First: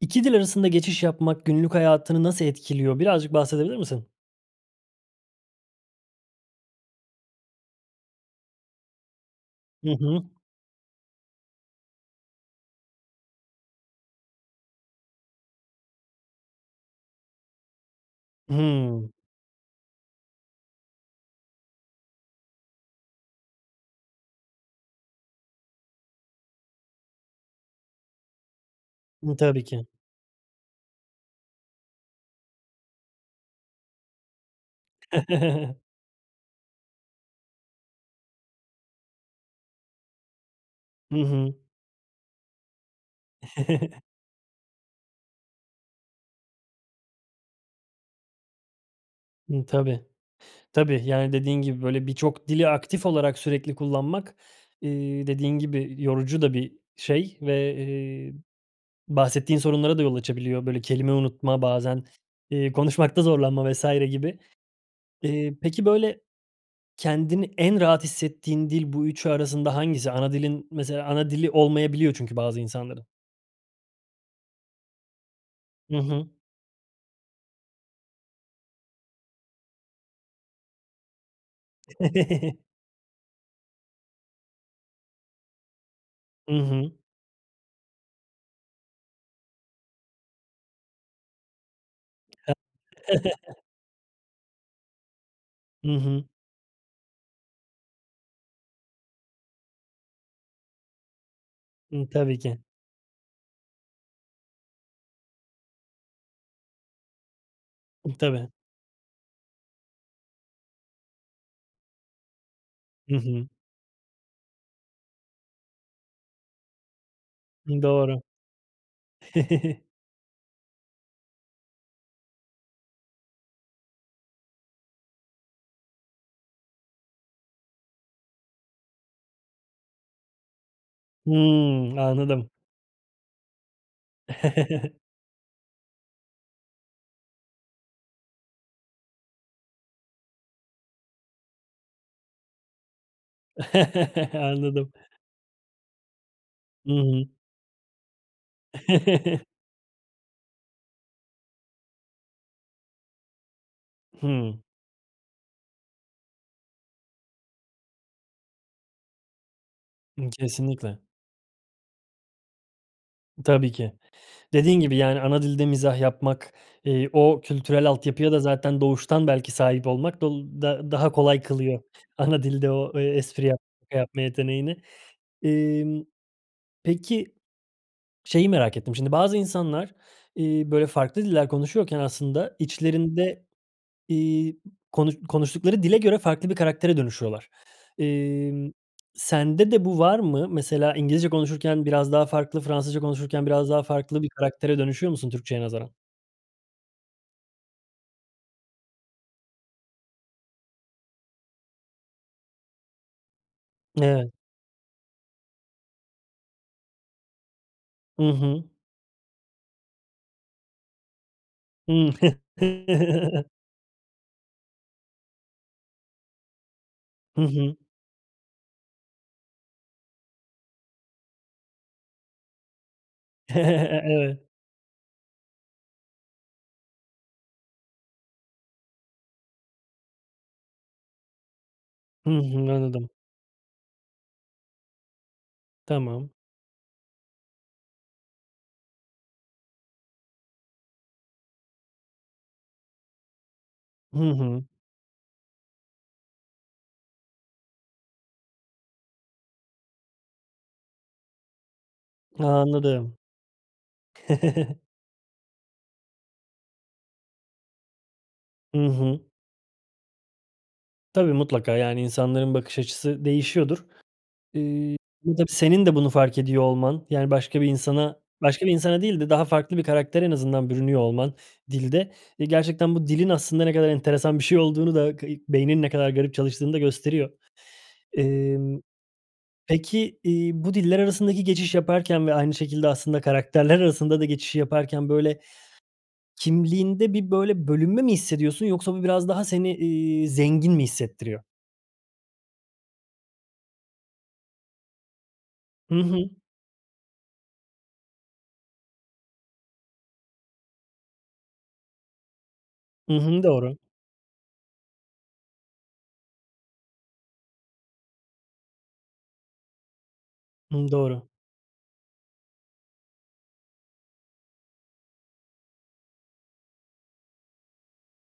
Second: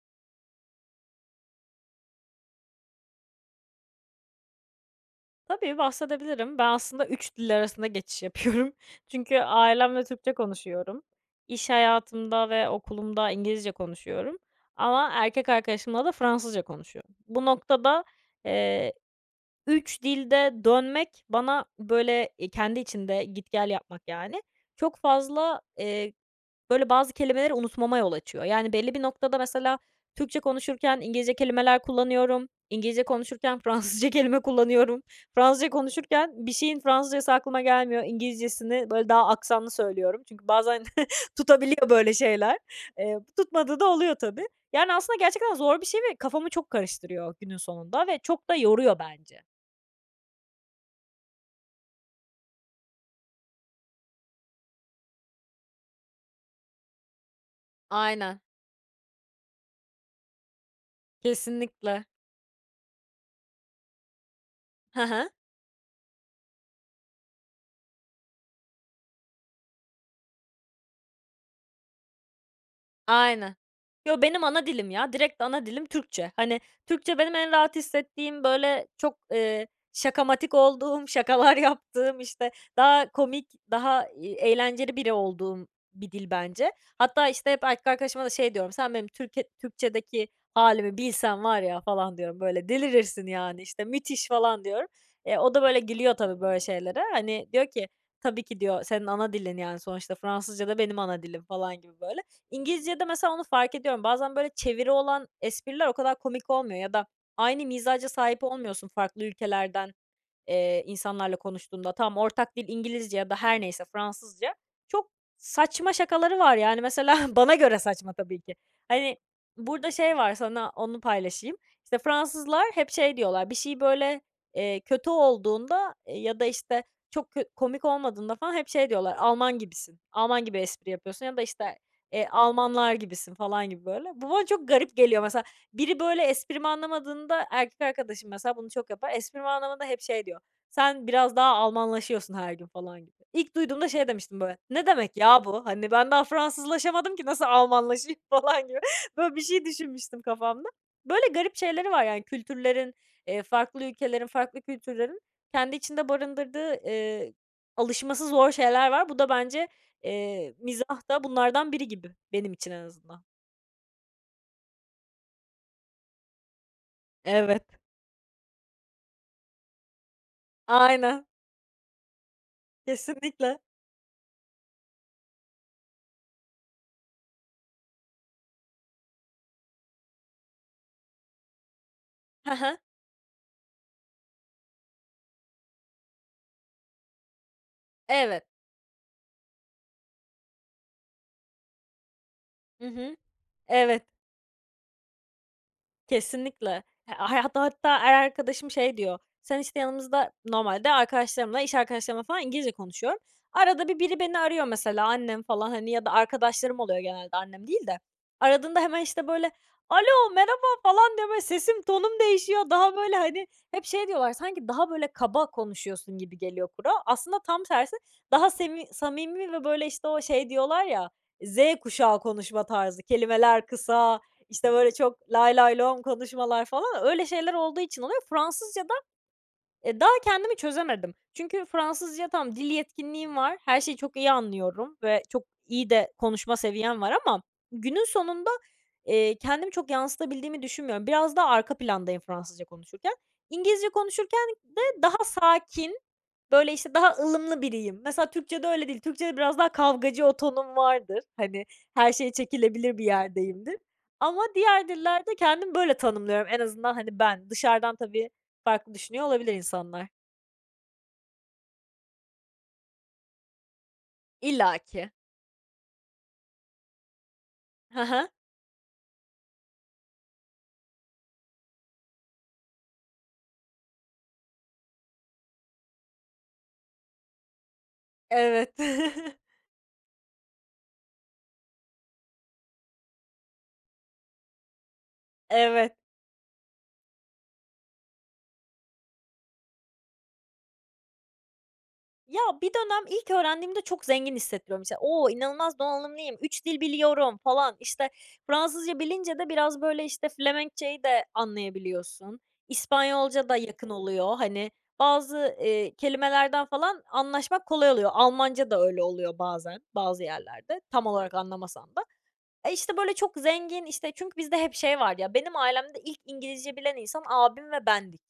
2 dil arasında geçiş yapmak günlük hayatını nasıl etkiliyor? Birazcık bahsedebilir misin? Tabii, bahsedebilirim. Ben, aslında 3 dil arasında geçiş yapıyorum. Çünkü Hı ailemle hı. Türkçe konuşuyorum. İş hayatımda ve okulumda İngilizce konuşuyorum ama erkek arkadaşımla da Fransızca konuşuyorum. Bu noktada, eee, Hımm. 3 dilde dönmek bana, böyle, eee, kendi içinde git gel yapmak, yani, çok fazla, eee, böyle, bazı kelimeleri unutmama yol açıyor. Yani, belli bir Hı, noktada tabii mesela ki. Türkçe konuşurken İngilizce kelimeler kullanıyorum. İngilizce konuşurken Fransızca kelime kullanıyorum. Fransızca konuşurken bir şeyin Fransızcası aklıma gelmiyor, İngilizcesini, böyle, daha aksanlı söylüyorum. Çünkü bazen Hı hı. tutabiliyor böyle şeyler. Eee, tutmadığı da oluyor tabii. Yani, aslında gerçekten zor bir şey ve kafamı çok karıştırıyor günün sonunda ve çok da yoruyor bence. Hı, tabii, tabii. Yani, dediğin gibi, böyle, birçok dili aktif olarak sürekli kullanmak, eee, dediğin gibi yorucu da bir şey ve, eee, Aynen. bahsettiğin sorunlara da yol açabiliyor. Böyle, kelime unutma, Kesinlikle. bazen, iii, konuşmakta zorlanma vs. gibi. Hı hı. Eee, peki, böyle, kendini en rahat hissettiğin dil bu 3'ü arasında hangisi? Ana dilin mesela ana dili olmayabiliyor çünkü bazı insanların. Aynen. Yo, benim ana dilim ya, direkt ana dilim Hı hı. Türkçe. Hani, Türkçe benim en rahat hissettiğim, böyle, çok, eee, şakamatik olduğum, şakalar yaptığım, işte, daha komik, daha, iii, eğlenceli biri olduğum bir dil Hı bence. hı. Hatta, işte, hep erkek arkadaşıma da şey diyorum: "Sen, benim Türkiye Türkçedeki hâlimi bilsen var ya." falan diyorum, H "Böyle, delirirsin, yani, işte, müthiş!" falan diyorum. E, o da, böyle, Hı gülüyor hı. tabii böyle şeylere. Hani, diyor ki "Tabii ki." diyor, "Senin ana dilin, yani, sonuçta Fransızca da benim ana dilim." falan gibi, Hı, böyle. tabii ki. İngilizcede mesela onu fark ediyorum. Bazen, böyle, çeviri olan espriler o kadar komik olmuyor ya da aynı mizaca sahip Tabii. olmuyorsun farklı ülkelerden, eee, insanlarla konuştuğunda. Tamam, ortak dil Hı İngilizce ya da hı. her neyse, Fransızca. Çok saçma şakaları var, yani, mesela bana göre saçma Doğru. tabii ki. Hani, burada şey var, sana onu paylaşayım. İşte, Fransızlar hep şey diyorlar. Bir şey böyle, eee, kötü olduğunda ya da, işte, çok kö komik olmadığında falan hep şey diyorlar, "Alman gibisin. Alman gibi espri yapıyorsun." ya da, işte, Hıı, eee, anladım. "Almanlar gibisin." falan gibi, böyle. Bu bana çok garip geliyor, mesela. Biri, böyle, esprimi anlamadığında, erkek arkadaşım mesela bunu çok yapar, esprimi anlamadığında hep şey diyor: "Sen biraz daha Almanlaşıyorsun her gün." falan gibi. İlk duyduğumda şey demiştim böyle, "Ne Anladım. demek ya bu?" Hani, ben daha Hı Fransızlaşamadım hı. ki nasıl Almanlaşayım falan gibi. Böyle bir şey düşünmüştüm kafamda. Böyle garip şeyleri var, yani, kültürlerin, eee, farklı ülkelerin, Hıı. farklı kültürlerin kendi içinde barındırdığı, eee, alışması zor şeyler var. Bu da bence, Hı, eee, kesinlikle. mizah da bunlardan biri gibi, benim için en azından. Tabii ki. Dediğin gibi, yani, ana dilde mizah yapmak, eee, o Evet. kültürel altyapıya da zaten doğuştan belki sahip olmak dol da daha Aynen. kolay kılıyor ana dilde o, eee, espri Kesinlikle. yap şaka yapma yeteneğini. Emm, peki, şeyi merak ettim; şimdi bazı insanlar, iii, böyle, farklı diller konuşuyorken Ha aslında ha. içlerinde, iii, konuş konuştukları dile göre farklı bir karaktere dönüşüyorlar. Evet. Emm, sende de bu var mı? Mesela İngilizce konuşurken biraz daha farklı, Hı Fransızca hı. konuşurken biraz daha Evet. farklı bir karaktere dönüşüyor musun Türkçeye nazaran? Kesinlikle. H a hatta hatta her arkadaşım şey diyor: "Sen, işte, yanımızda" Normalde arkadaşlarımla, iş arkadaşlarımla falan İngilizce konuşuyorum. Arada bir biri Evet. beni arıyor mesela annem falan, hani, ya da arkadaşlarım oluyor genelde, annem değil de. Hı hı. Aradığında hemen, işte, böyle, "Alo, merhaba." falan diye, böyle, sesim, Hımm. tonum değişiyor. Daha böyle, hani hep şey diyorlar: "Sanki daha, böyle, kaba konuşuyorsun gibi geliyor kulağa." Aslında Hı tam hı. tersi. Daha semi samimi ve, böyle, işte, o şey diyorlar ya, Z kuşağı konuşma tarzı. Kelimeler kısa, Evet. işte, böyle, çok lay lay lom konuşmalar falan. Öyle şeyler olduğu için oluyor. Fransızca da, eee, daha kendimi çözemedim. Çünkü Fransızca Hı tamam, dil hı. Anladım. yetkinliğim var. Her şeyi çok iyi anlıyorum ve çok iyi de Tamam. konuşma seviyem var ama günün sonunda, eee, kendimi çok yansıtabildiğimi düşünmüyorum. Biraz daha arka plandayım Fransızca konuşurken. İngilizce Hı konuşurken hı. de daha sakin, böyle, işte, daha ılımlı biriyim. Mesela Türkçede öyle değil. Türkçede biraz daha kavgacı o tonum vardır, hani, her şeye çekilebilir bir Anladım. yerdeyimdir. Ama diğer dillerde kendimi böyle tanımlıyorum en azından, hani, ben. Dışarıdan tabii Hı farklı hı. düşünüyor olabilir insanlar. Tabii, mutlaka. Yani, insanların bakış açısı değişiyordur. Eee, İllaki. tabii senin de bunu fark ediyor olman, yani, başka bir Hı insana, hı. başka bir insana değil de daha farklı bir karaktere en azından bürünüyor olman dilde, eee, gerçekten bu dilin aslında ne kadar enteresan bir şey olduğunu da, kayık beyninin ne kadar garip çalıştığını da gösteriyor. Evet. Emm, peki, iii, bu diller arasındaki geçiş yaparken ve aynı şekilde aslında karakterler arasında da geçişi yaparken, böyle, Evet. kimliğinde bir, böyle, bölünme mi hissediyorsun yoksa bu biraz daha seni, iii, zengin mi hissettiriyor? Ya, bir dönem ilk öğrendiğimde çok zengin hissettiriyor, mesela. "O! inanılmaz Hı hı. donanımlıyım, 3 dil biliyorum." falan. İşte, Fransızca bilince de biraz, böyle, işte, Felemenkçe'yi de anlayabiliyorsun. Hı hı. İspanyolca da Doğru. yakın oluyor, hani, bazı, eee, kelimelerden falan anlaşmak kolay oluyor. Almanca da öyle oluyor bazen, bazı yerlerde, Hımm. tam Doğru. olarak anlamasan da. E, işte, böyle, çok zengin, işte, çünkü bizde hep şey var ya benim ailemde ilk İngilizce bilen insan abim ve bendik.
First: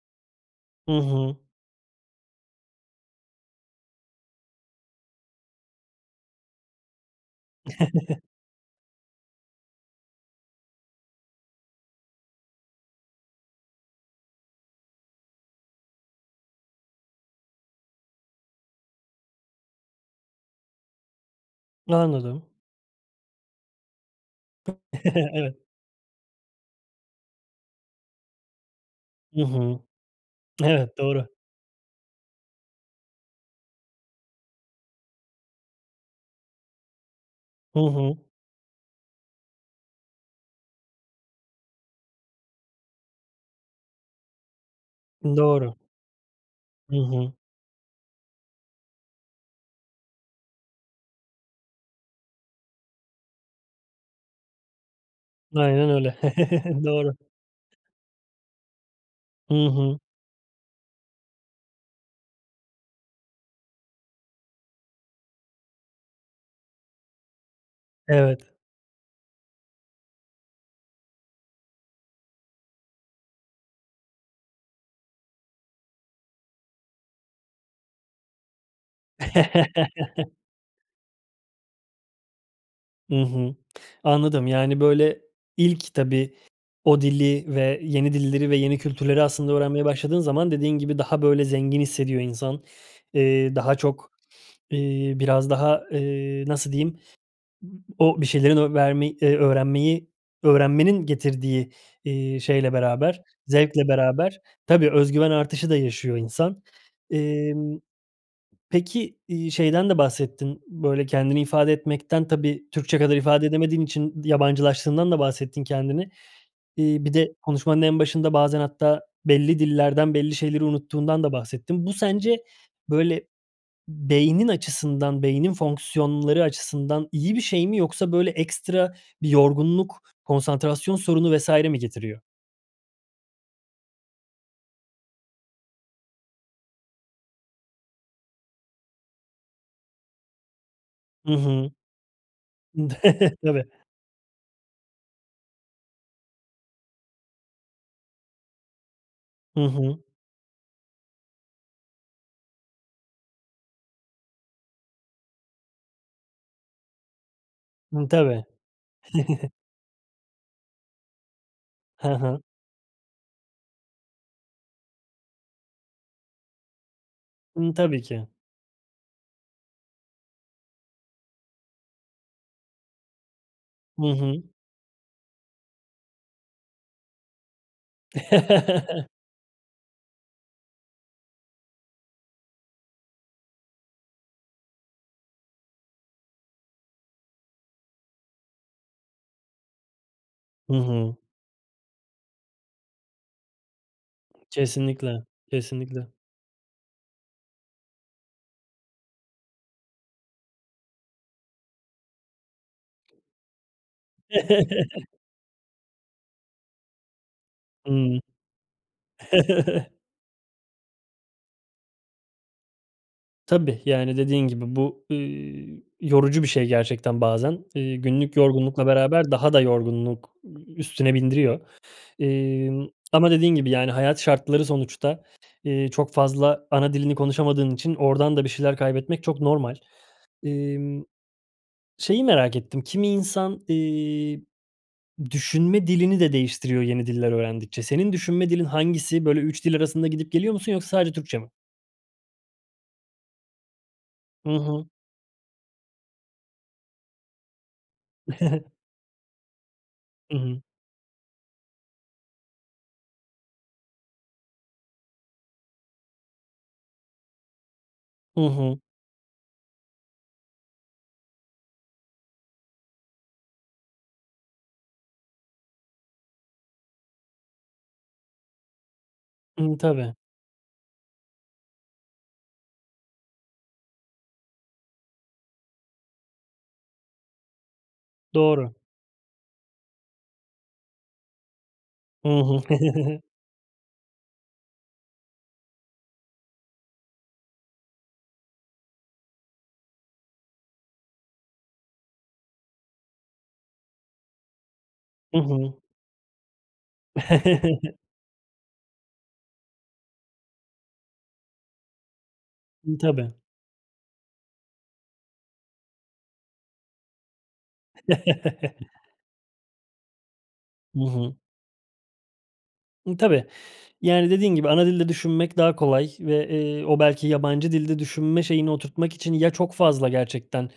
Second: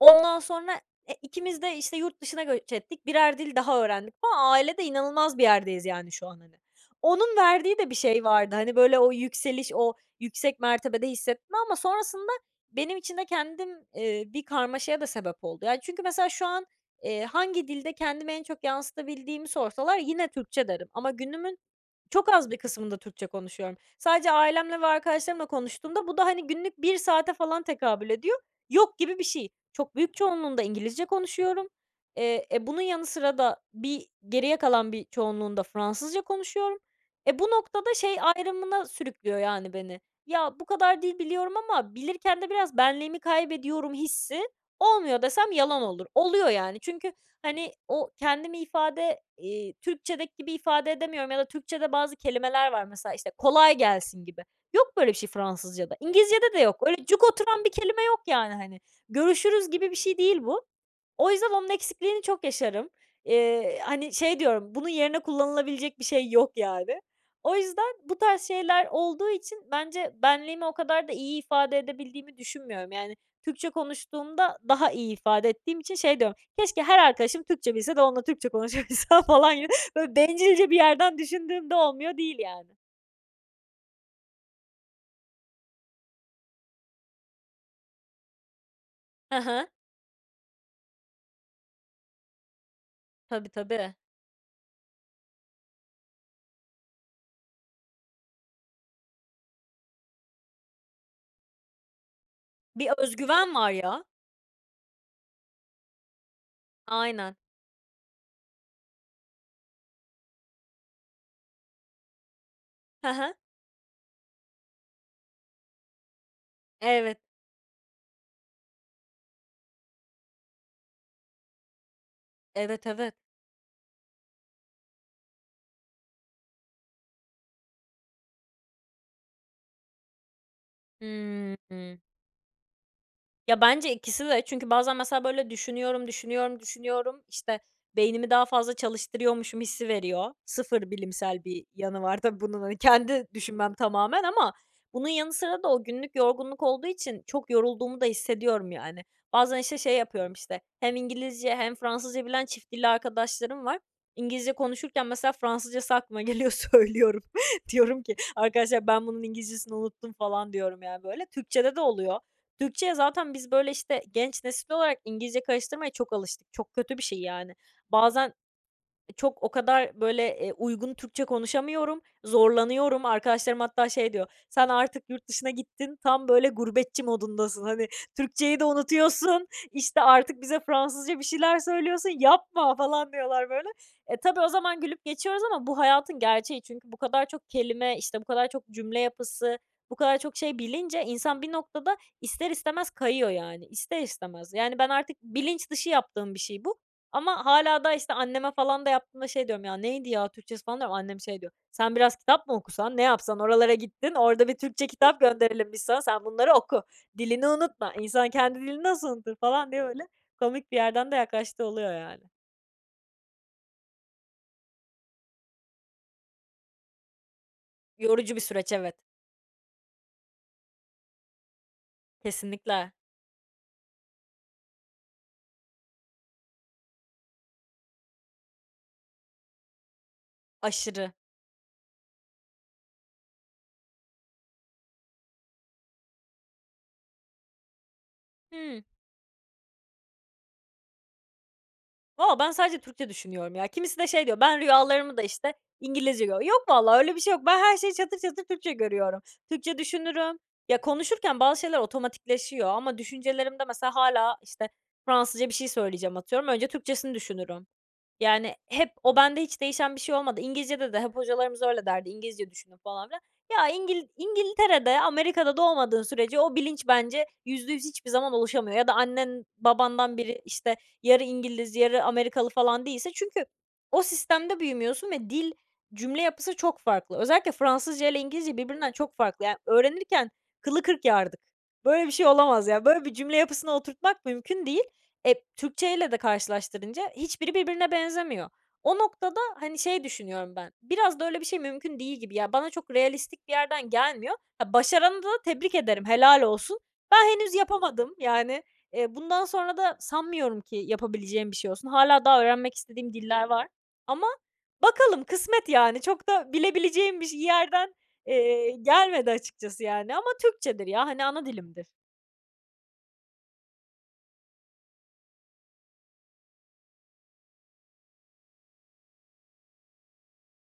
Ondan sonra Hı e, hı. ikimiz de, işte, yurt dışına göç ettik, 1'er dil daha öğrendik falan. Ailede inanılmaz bir yerdeyiz, yani, şu an, hani. Onun verdiği de bir şey vardı, hani, böyle, o yükseliş, o yüksek mertebede hissetme. Ama sonrasında benim için de kendim, ııı, bir karmaşaya da sebep oldu. Yani, çünkü mesela, şu an, eee, hangi dilde kendimi en çok yansıtabildiğimi sorsalar yine Türkçe derim. Ama günümün çok Anladım. az bir kısmında Türkçe konuşuyorum. Sadece ailemle ve arkadaşlarımla Evet. konuştuğumda bu da, hani, günlük 1 saate falan tekabül ediyor. Yok gibi bir Hı şey. hı. Çok büyük çoğunluğunda Evet. İngilizce Doğru. konuşuyorum. Eee, e, bunun yanı sıra da bir geriye kalan bir çoğunluğunda Fransızca konuşuyorum. E, bu Hı noktada şey hı. ayrımına sürüklüyor, yani, beni; ya, bu kadar dil biliyorum ama bilirken de biraz benliğimi kaybediyorum hissi olmuyor desem, Doğru. yalan olur. Oluyor yani. Hı Çünkü, hı. hani, o kendimi ifade, iii, Türkçedeki gibi ifade edemiyorum ya da Türkçede bazı kelimeler var mesela, işte, "Kolay gelsin." gibi. Yok böyle bir şey Aynen Fransızcada. öyle. İngilizcede de yok. Öyle Doğru. cuk oturan bir kelime yok, yani, hani. Hı "Görüşürüz." gibi bir hı. şey değil bu. O yüzden onun eksikliğini çok yaşarım. Eee, hani, şey diyorum, bunun yerine kullanılabilecek bir şey yok, yani. O yüzden bu tarz Evet. şeyler olduğu için bence benliğimi o kadar da iyi ifade edebildiğimi düşünmüyorum, yani. Türkçe konuştuğumda daha iyi ifade ettiğim için şey diyorum, "Keşke her arkadaşım Türkçe bilse de onunla Türkçe konuşabilsem." falan gibi. Böyle bencilce bir yerden düşündüğümde olmuyor değil, yani. Hı hı. Anladım. Yani, böyle, ilk tabii, o dili ve yeni dilleri ve yeni kültürleri Hı aslında hı. öğrenmeye başladığın zaman dediğin gibi daha böyle zengin hissediyor insan. Tabii, Eee, daha tabii. çok, iii, biraz daha, eee, nasıl diyeyim, o bir şeyleri o vermey eee, öğrenmeyi öğrenmenin getirdiği, iii, şeyle Bir öz beraber, güven var zevkle ya. beraber tabii öz güven artışı da yaşıyor insan. Aynen. Emm, peki, iii, şeyden de bahsettin, böyle, kendini ifade etmekten, tabii Türkçe Hı kadar hı. ifade edemediğin için yabancılaştığından da bahsettin kendini. İii, bir Evet. de konuşmanın en başında bazen hatta belli dillerden belli şeyleri unuttuğundan da bahsettin. Bu sence, Evet, evet. böyle, beynin açısından, beynin fonksiyonları açısından iyi bir şey mi yoksa, böyle, ekstra bir yorgunluk, konsantrasyon sorunu vs. mi Hıı. getiriyor? Ya, bence ikisi de çünkü bazen mesela, böyle, düşünüyorum, düşünüyorum, düşünüyorum, işte, beynimi daha fazla çalıştırıyormuşum hissi veriyor. Sıfır Hı bilimsel bir hı. yanı var tabii bunun, hani, kendi Tabii. düşünmem tamamen ama bunun yanı sıra da o günlük yorgunluk olduğu için çok yorulduğumu da hissediyorum, yani. Bazen, Hı işte, şey hı. yapıyorum, işte, hem İngilizce hem Fransızca bilen çift dilli arkadaşlarım var. İngilizce konuşurken mesela Fransızcası aklıma geliyor, söylüyorum. Diyorum Hı, ki: tabii. "Arkadaşlar, ben bunun İngilizcesini unuttum" falan diyorum ya, böyle. Türkçede de Ha oluyor. ha. Türkçeye zaten biz, böyle, işte, genç nesil olarak İngilizce karıştırmaya çok alıştık. Çok kötü bir şey, yani. Hı, tabii ki. Bazen e çok o kadar, böyle, eee, uygun Türkçe konuşamıyorum, zorlanıyorum. Arkadaşlarım hatta Hı şey diyor: hı. "Sen artık yurt dışına gittin, tam, böyle, gurbetçi modundasın. Hani, Türkçeyi de unutuyorsun işte, artık bize Fransızca bir şeyler söylüyorsun. Yapma!" falan diyorlar böyle. E, tabii o zaman gülüp geçiyoruz ama bu hayatın gerçeği. Çünkü bu kadar çok kelime, işte, bu kadar çok cümle yapısı, bu kadar çok şey Hı bilince, hı. insan bir noktada ister istemez kayıyor, yani. İster istemez. Yani, ben artık Kesinlikle, bilinç dışı kesinlikle. yaptığım bir şey bu ama hâlâ daha, işte, anneme falan da yaptığımda şey diyorum: "Ya, neydi ya Türkçesi?" falan diyorum. Annem şey diyor: "Sen biraz kitap mı okusan, ne yapsan? Oralara gittin, orada bir Türkçe kitap gönderelim biz sana, sen bunları oku! Dilini unutma! Hımm. İnsan kendi dilini nasıl unutur?!" falan diye böyle komik bir yerden de yaklaştığı oluyor yani. Tabii, yani, dediğin gibi bu, ııı, yorucu bir şey, gerçekten, bazen. Eee, Yorucu günlük bir süreç, yorgunlukla evet. beraber daha da yorgunluk üstüne bindiriyor, eee, Kesinlikle. ama dediğin gibi, yani, hayat şartları, sonuçta, ııı, çok fazla ana dilini konuşamadığın için oradan da bir şeyler kaybetmek çok normal. Emm, Aşırı. şeyi merak ettim, kimi insan, iii, düşünme dilini de değiştiriyor yeni diller öğrendikçe. Senin düşünme dilin Hıı. hangisi? Böyle, 3 dil arasında gidip geliyor musun yoksa sadece Türkçe mi? Valla ben sadece Türkçe düşünüyorum, ya. Kimisi de şey, diyor: Hı "Ben hı. rüyalarımı da işte, İngilizce görüyorum." Yok vallahi öyle bir şey yok. Ben her şeyi çatır çatır Türkçe görüyorum. Türkçe Hı düşünürüm. hı. Ya, konuşurken bazı şeyler otomatikleşiyor ama düşüncelerimde, mesela, hâlâ, işte, Fransızca bir şey söyleyeceğim, atıyorum. Önce Türkçesini düşünürüm. Hı Yani, hı. hep o bende hiç değişen bir şey olmadı. İngilizcede de hep hocalarımız öyle derdi: "İngilizce düşünün," falan filan. Ya, İngil İngiltere'de, Amerika'da doğmadığın sürece o bilinç, bence, %100 hiçbir zaman oluşamıyor. Ya da annen Hıı. Tabii. babandan biri, işte, yarı İngiliz yarı Amerikalı, falan, değilse. Çünkü o sistemde büyümüyorsun ve dil cümle yapısı çok farklı. Özellikle Fransızca ile İngilizce Doğru. birbirinden çok farklı. Ya, öğrenirken kılı kırk yardık. Böyle bir şey Hı hı. olamaz ya. Böyle bir cümle yapısını oturtmak mümkün değil. Eee, Türkçeyle de karşılaştırınca hiçbiri birbirine benzemiyor. O noktada, hani, şey, düşünüyorum ben. Biraz da öyle bir şey mümkün değil gibi. Ya bana çok realistik bir yerden gelmiyor. Ha, başaranı da Hı tebrik hı. ederim. Helal olsun. Ben henüz yapamadım. Yani, eee, bundan sonra da sanmıyorum ki yapabileceğim bir şey olsun. Hâlâ daha öğrenmek Hıı. istediğim Tabii. diller var ama bakalım, kısmet, yani. Çok da bilebileceğim biş bir yerden, ııı, gelmedi, açıkçası, yani, ama Türkçedir, Hı ya. Hani, hı. ana dilimdir. Imm, tabii, yani, dediğin gibi ana dilde düşünmek daha kolay ve, eee, o belki yabancı dilde düşünme şeyini oturtmak için ya çok fazla, gerçekten,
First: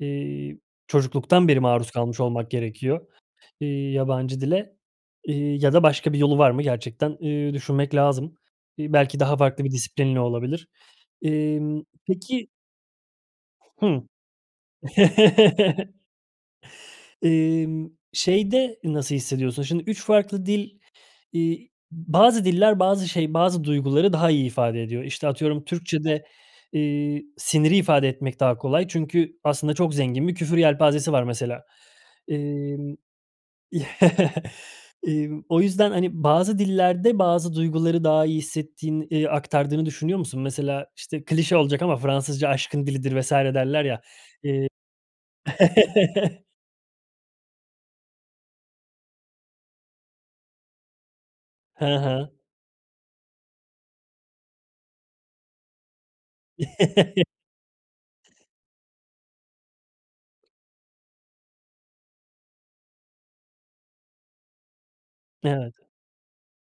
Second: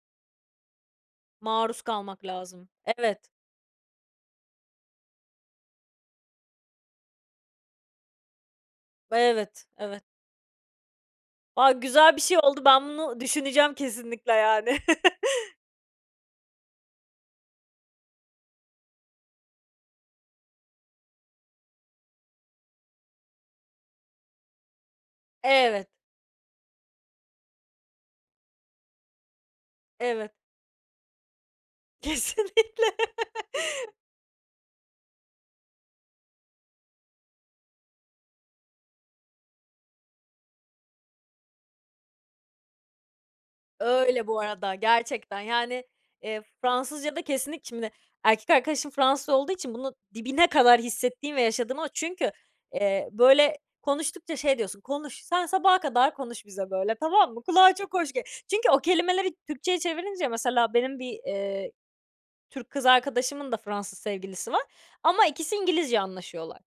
eee, çocukluktan beri Maruz maruz kalmış kalmak olmak lazım. gerekiyor, Evet. eee, yabancı dile, iii, ya da başka bir yolu var mı, gerçekten, iii, düşünmek lazım. İii, belki daha farklı Evet, bir evet. disiplinle olabilir. A, Emm, güzel bir şey peki oldu! Ben bunu düşüneceğim hıı, kesinlikle, yani. Emm, şeyde, nasıl hissediyorsun? Şimdi, 3 farklı dil iii, bazı diller bazı şey bazı duyguları daha iyi ifade ediyor. İşte, atıyorum, Evet. Türkçede, eee, siniri ifade etmek daha kolay çünkü aslında çok zengin Evet. bir küfür yelpazesi var mesela. Kesinlikle. Emm emm, o yüzden, hani, bazı dillerde bazı duyguları daha iyi hissettiğin eee, aktardığını düşünüyor musun? Mesela, işte klişe olacak ama Fransızca aşkın dilidir vs. derler ya, Öyle bu eee arada. Gerçekten, yani, eee, Fransızcada kesinlik şimdi, erkek arkadaşım Fransız olduğu için bunu dibine kadar hissettiğim ve yaşadım Ha a çünkü, ha. eee, böyle konuştukça şey, diyorsun, "Konuş, sen sabaha kadar konuş bize böyle, tamam mı?" Kulağa çok hoş g çünkü o kelimeleri Türkçeye çevirince mesela, benim bir, eee, Türk kız arkadaşımın da Fransız sevgilisi var. Ama ikisi Evet. İngilizce anlaşıyorlar.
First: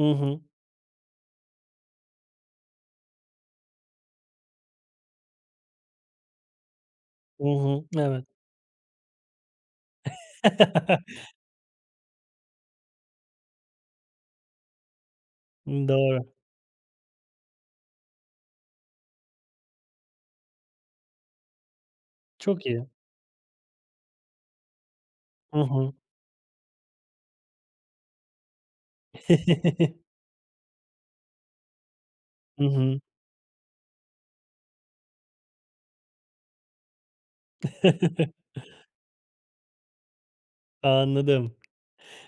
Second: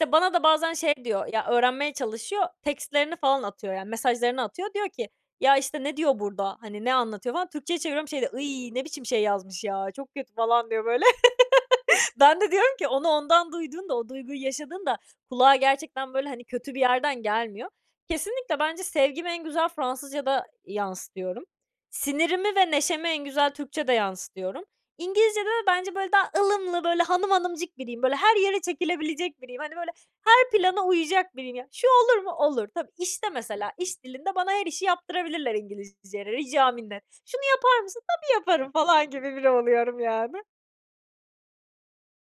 Hı bana hı. da bazen, şey, diyor. Ya, öğrenmeye çalışıyor. Tekstlerini falan atıyor yani mesajlarını atıyor. Diyor ki: "Ya, işte, ne diyor burada, hani, ne anlatıyor?" Hı falan. Türkçeye hı, çeviriyorum, şey evet. diyor, "Iyy, ne biçim şey yazmış ya, çok kötü." falan diyor, böyle. Ben de diyorum ki: "Onu ondan duyduğunda, o duyguyu yaşadığında kulağa, Hı, gerçekten, böyle, doğru. hani, kötü bir yerden gelmiyor." Kesinlikle, bence sevgimi en güzel Fransızcada yansıtıyorum. Sinirimi Çok ve iyi. neşemi en güzel Türkçede yansıtıyorum. İngilizcede Hı de hı. bence, böyle, daha ılımlı, böyle, hanım hanımcık biriyim. Böyle, her yere çekilebilecek biriyim. Hani, böyle, her plana uyacak biriyim ya. "Şu olur mu?" Hı "Olur." Tabii, hı. işte mesela, iş dilinde bana her işi yaptırabilirler İngilizceyle rica minnet. "Şunu yapar mısın?" "Tabii, yaparım." falan gibi biri oluyorum yani. Anladım.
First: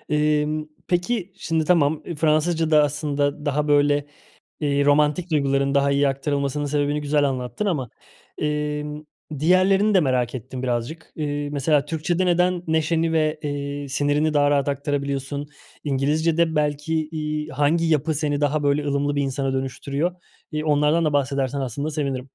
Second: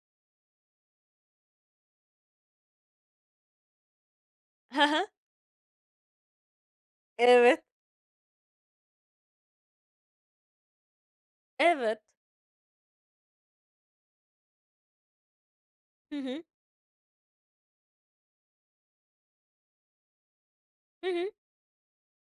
Emm, peki, şimdi, tamam, eee, Fransızcada aslında daha, böyle, He eee, he. romantik duyguların daha iyi aktarılmasının sebebini güzel Evet. anlattın ama, emm, diğerlerini de merak ettim birazcık. Eee, mesela Evet. Türkçede neden neşeni ve, eee, sinirini daha rahat aktarabiliyorsun? Hı hı. İngilizcede belki, iii, hangi yapı seni daha böyle ılımlı bir insana dönüştürüyor? İii, onlardan Hı da hı. bahsedersen aslında sevinirim.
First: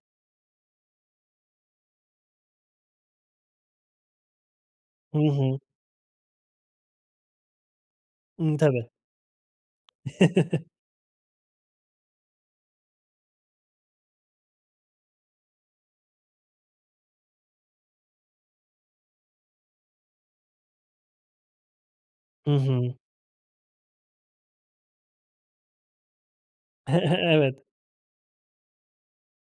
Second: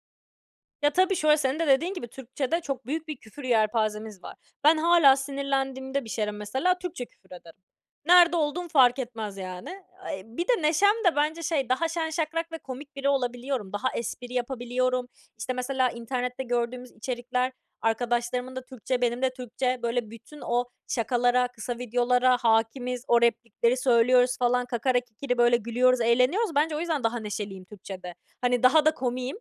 Ya, tabii şöyle, senin de dediğin gibi, Türkçede çok büyük bir küfür yelpazemiz var. Ben hâlâ Hı hı. sinirlendiğimde bir şeylere mesela Türkçe küfür ederim. Nerede Imm, olduğum tabii. fark etmez, yani. Eee, bir de neşem de bence şey, daha şen şakrak ve komik biri olabiliyorum. Daha espri yapabiliyorum. İşte, mesela internette gördüğümüz içerikler, arkadaşlarımın da Türkçe, benim de Türkçe, böyle bütün o şakalara, kısa videolara Hı hı. hâkimiz. O replikleri söylüyoruz falan. Kakara kikiri böyle gülüyoruz, eğleniyoruz. Bence o yüzden daha Evet. neşeliyim Türkçede. Hani daha da komiğim.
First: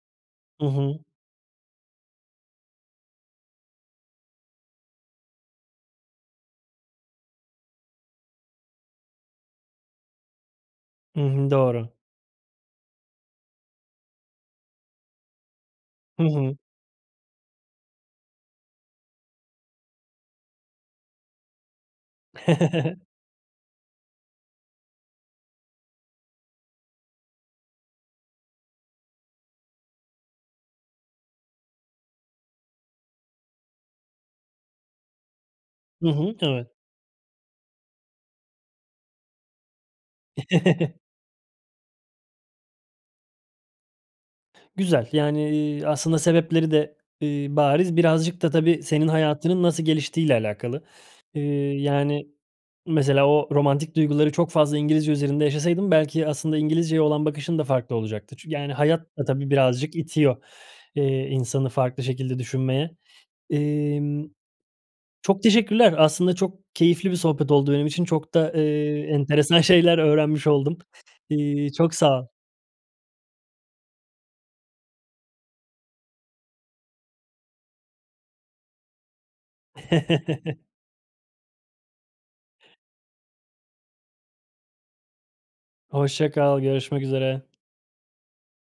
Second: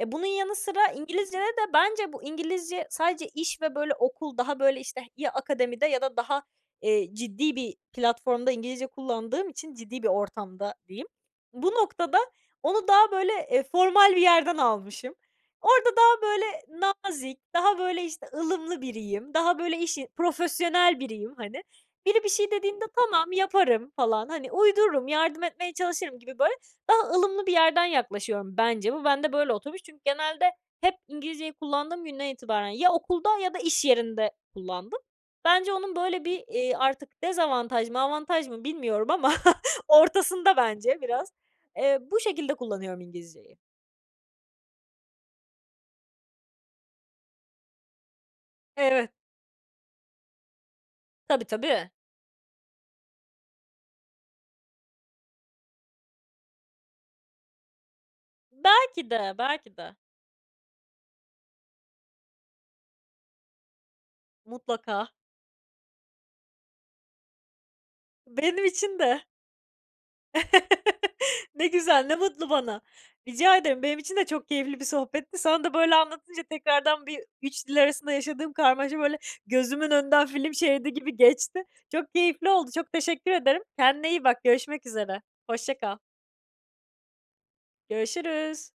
E, bunun yanı Hı sıra hı. İngilizcede de bence bu İngilizce sadece iş ve, böyle, okul daha, böyle, işte, ya akademide ya da daha, eee, ciddi bir platformda İngilizce kullandığım için ciddi bir ortamda diyeyim. I hı, Bu doğru. noktada onu daha, böyle, eee, formal bir yerden almışım. Orada Hı daha, böyle, hı. nazik, daha, böyle, işte, ılımlı biriyim, daha böyle işi profesyonel biriyim, hani. Biri bir şey dediğinde, "Tamam, yaparım." falan. Hani, uydururum, yardım etmeye çalışırım gibi böyle daha ılımlı bir yerden yaklaşıyorum. Bence bu bende böyle oturmuş çünkü genelde hep İngilizceyi kullandığım günden itibaren ya okulda ya da iş yerinde kullandım. Bence onun I böyle hı, bir, evet. eee, artık dezavantaj mı avantaj mı bilmiyorum ama ortasında bence biraz. Eee, bu şekilde kullanıyorum İngilizceyi. Güzel. Yani, iii, aslında sebepleri de, iii, bariz. Birazcık da tabii senin Evet. hayatının nasıl geliştiğiyle alakalı. Eee, Tabii, tabii. yani mesela o romantik duyguları çok fazla İngilizce üzerinde yaşasaydın belki aslında İngilizceye olan bakışın da farklı olacaktı. Çü yani hayat Belki da de, tabii belki de. birazcık itiyor, eee, insanı farklı şekilde düşünmeye. Emm, Mutlaka. çok teşekkürler. Aslında çok keyifli bir sohbet oldu benim için. Çok da, Benim için eee, de. enteresan şeyler öğrenmiş oldum. Ne İii, çok güzel, ne sağ ol. mutlu bana! Rica ederim. Benim için de çok keyifli bir sohbetti. Sana da böyle anlatınca tekrardan bir 3 dil arasında yaşadığım karmaşa, böyle, gözümün önünden film şeridi gibi geçti. Çok keyifli oldu, çok teşekkür ederim. Kendine iyi bak, görüşmek üzere. Hoşça kal. Hoşça kal, görüşmek üzere. Görüşürüz.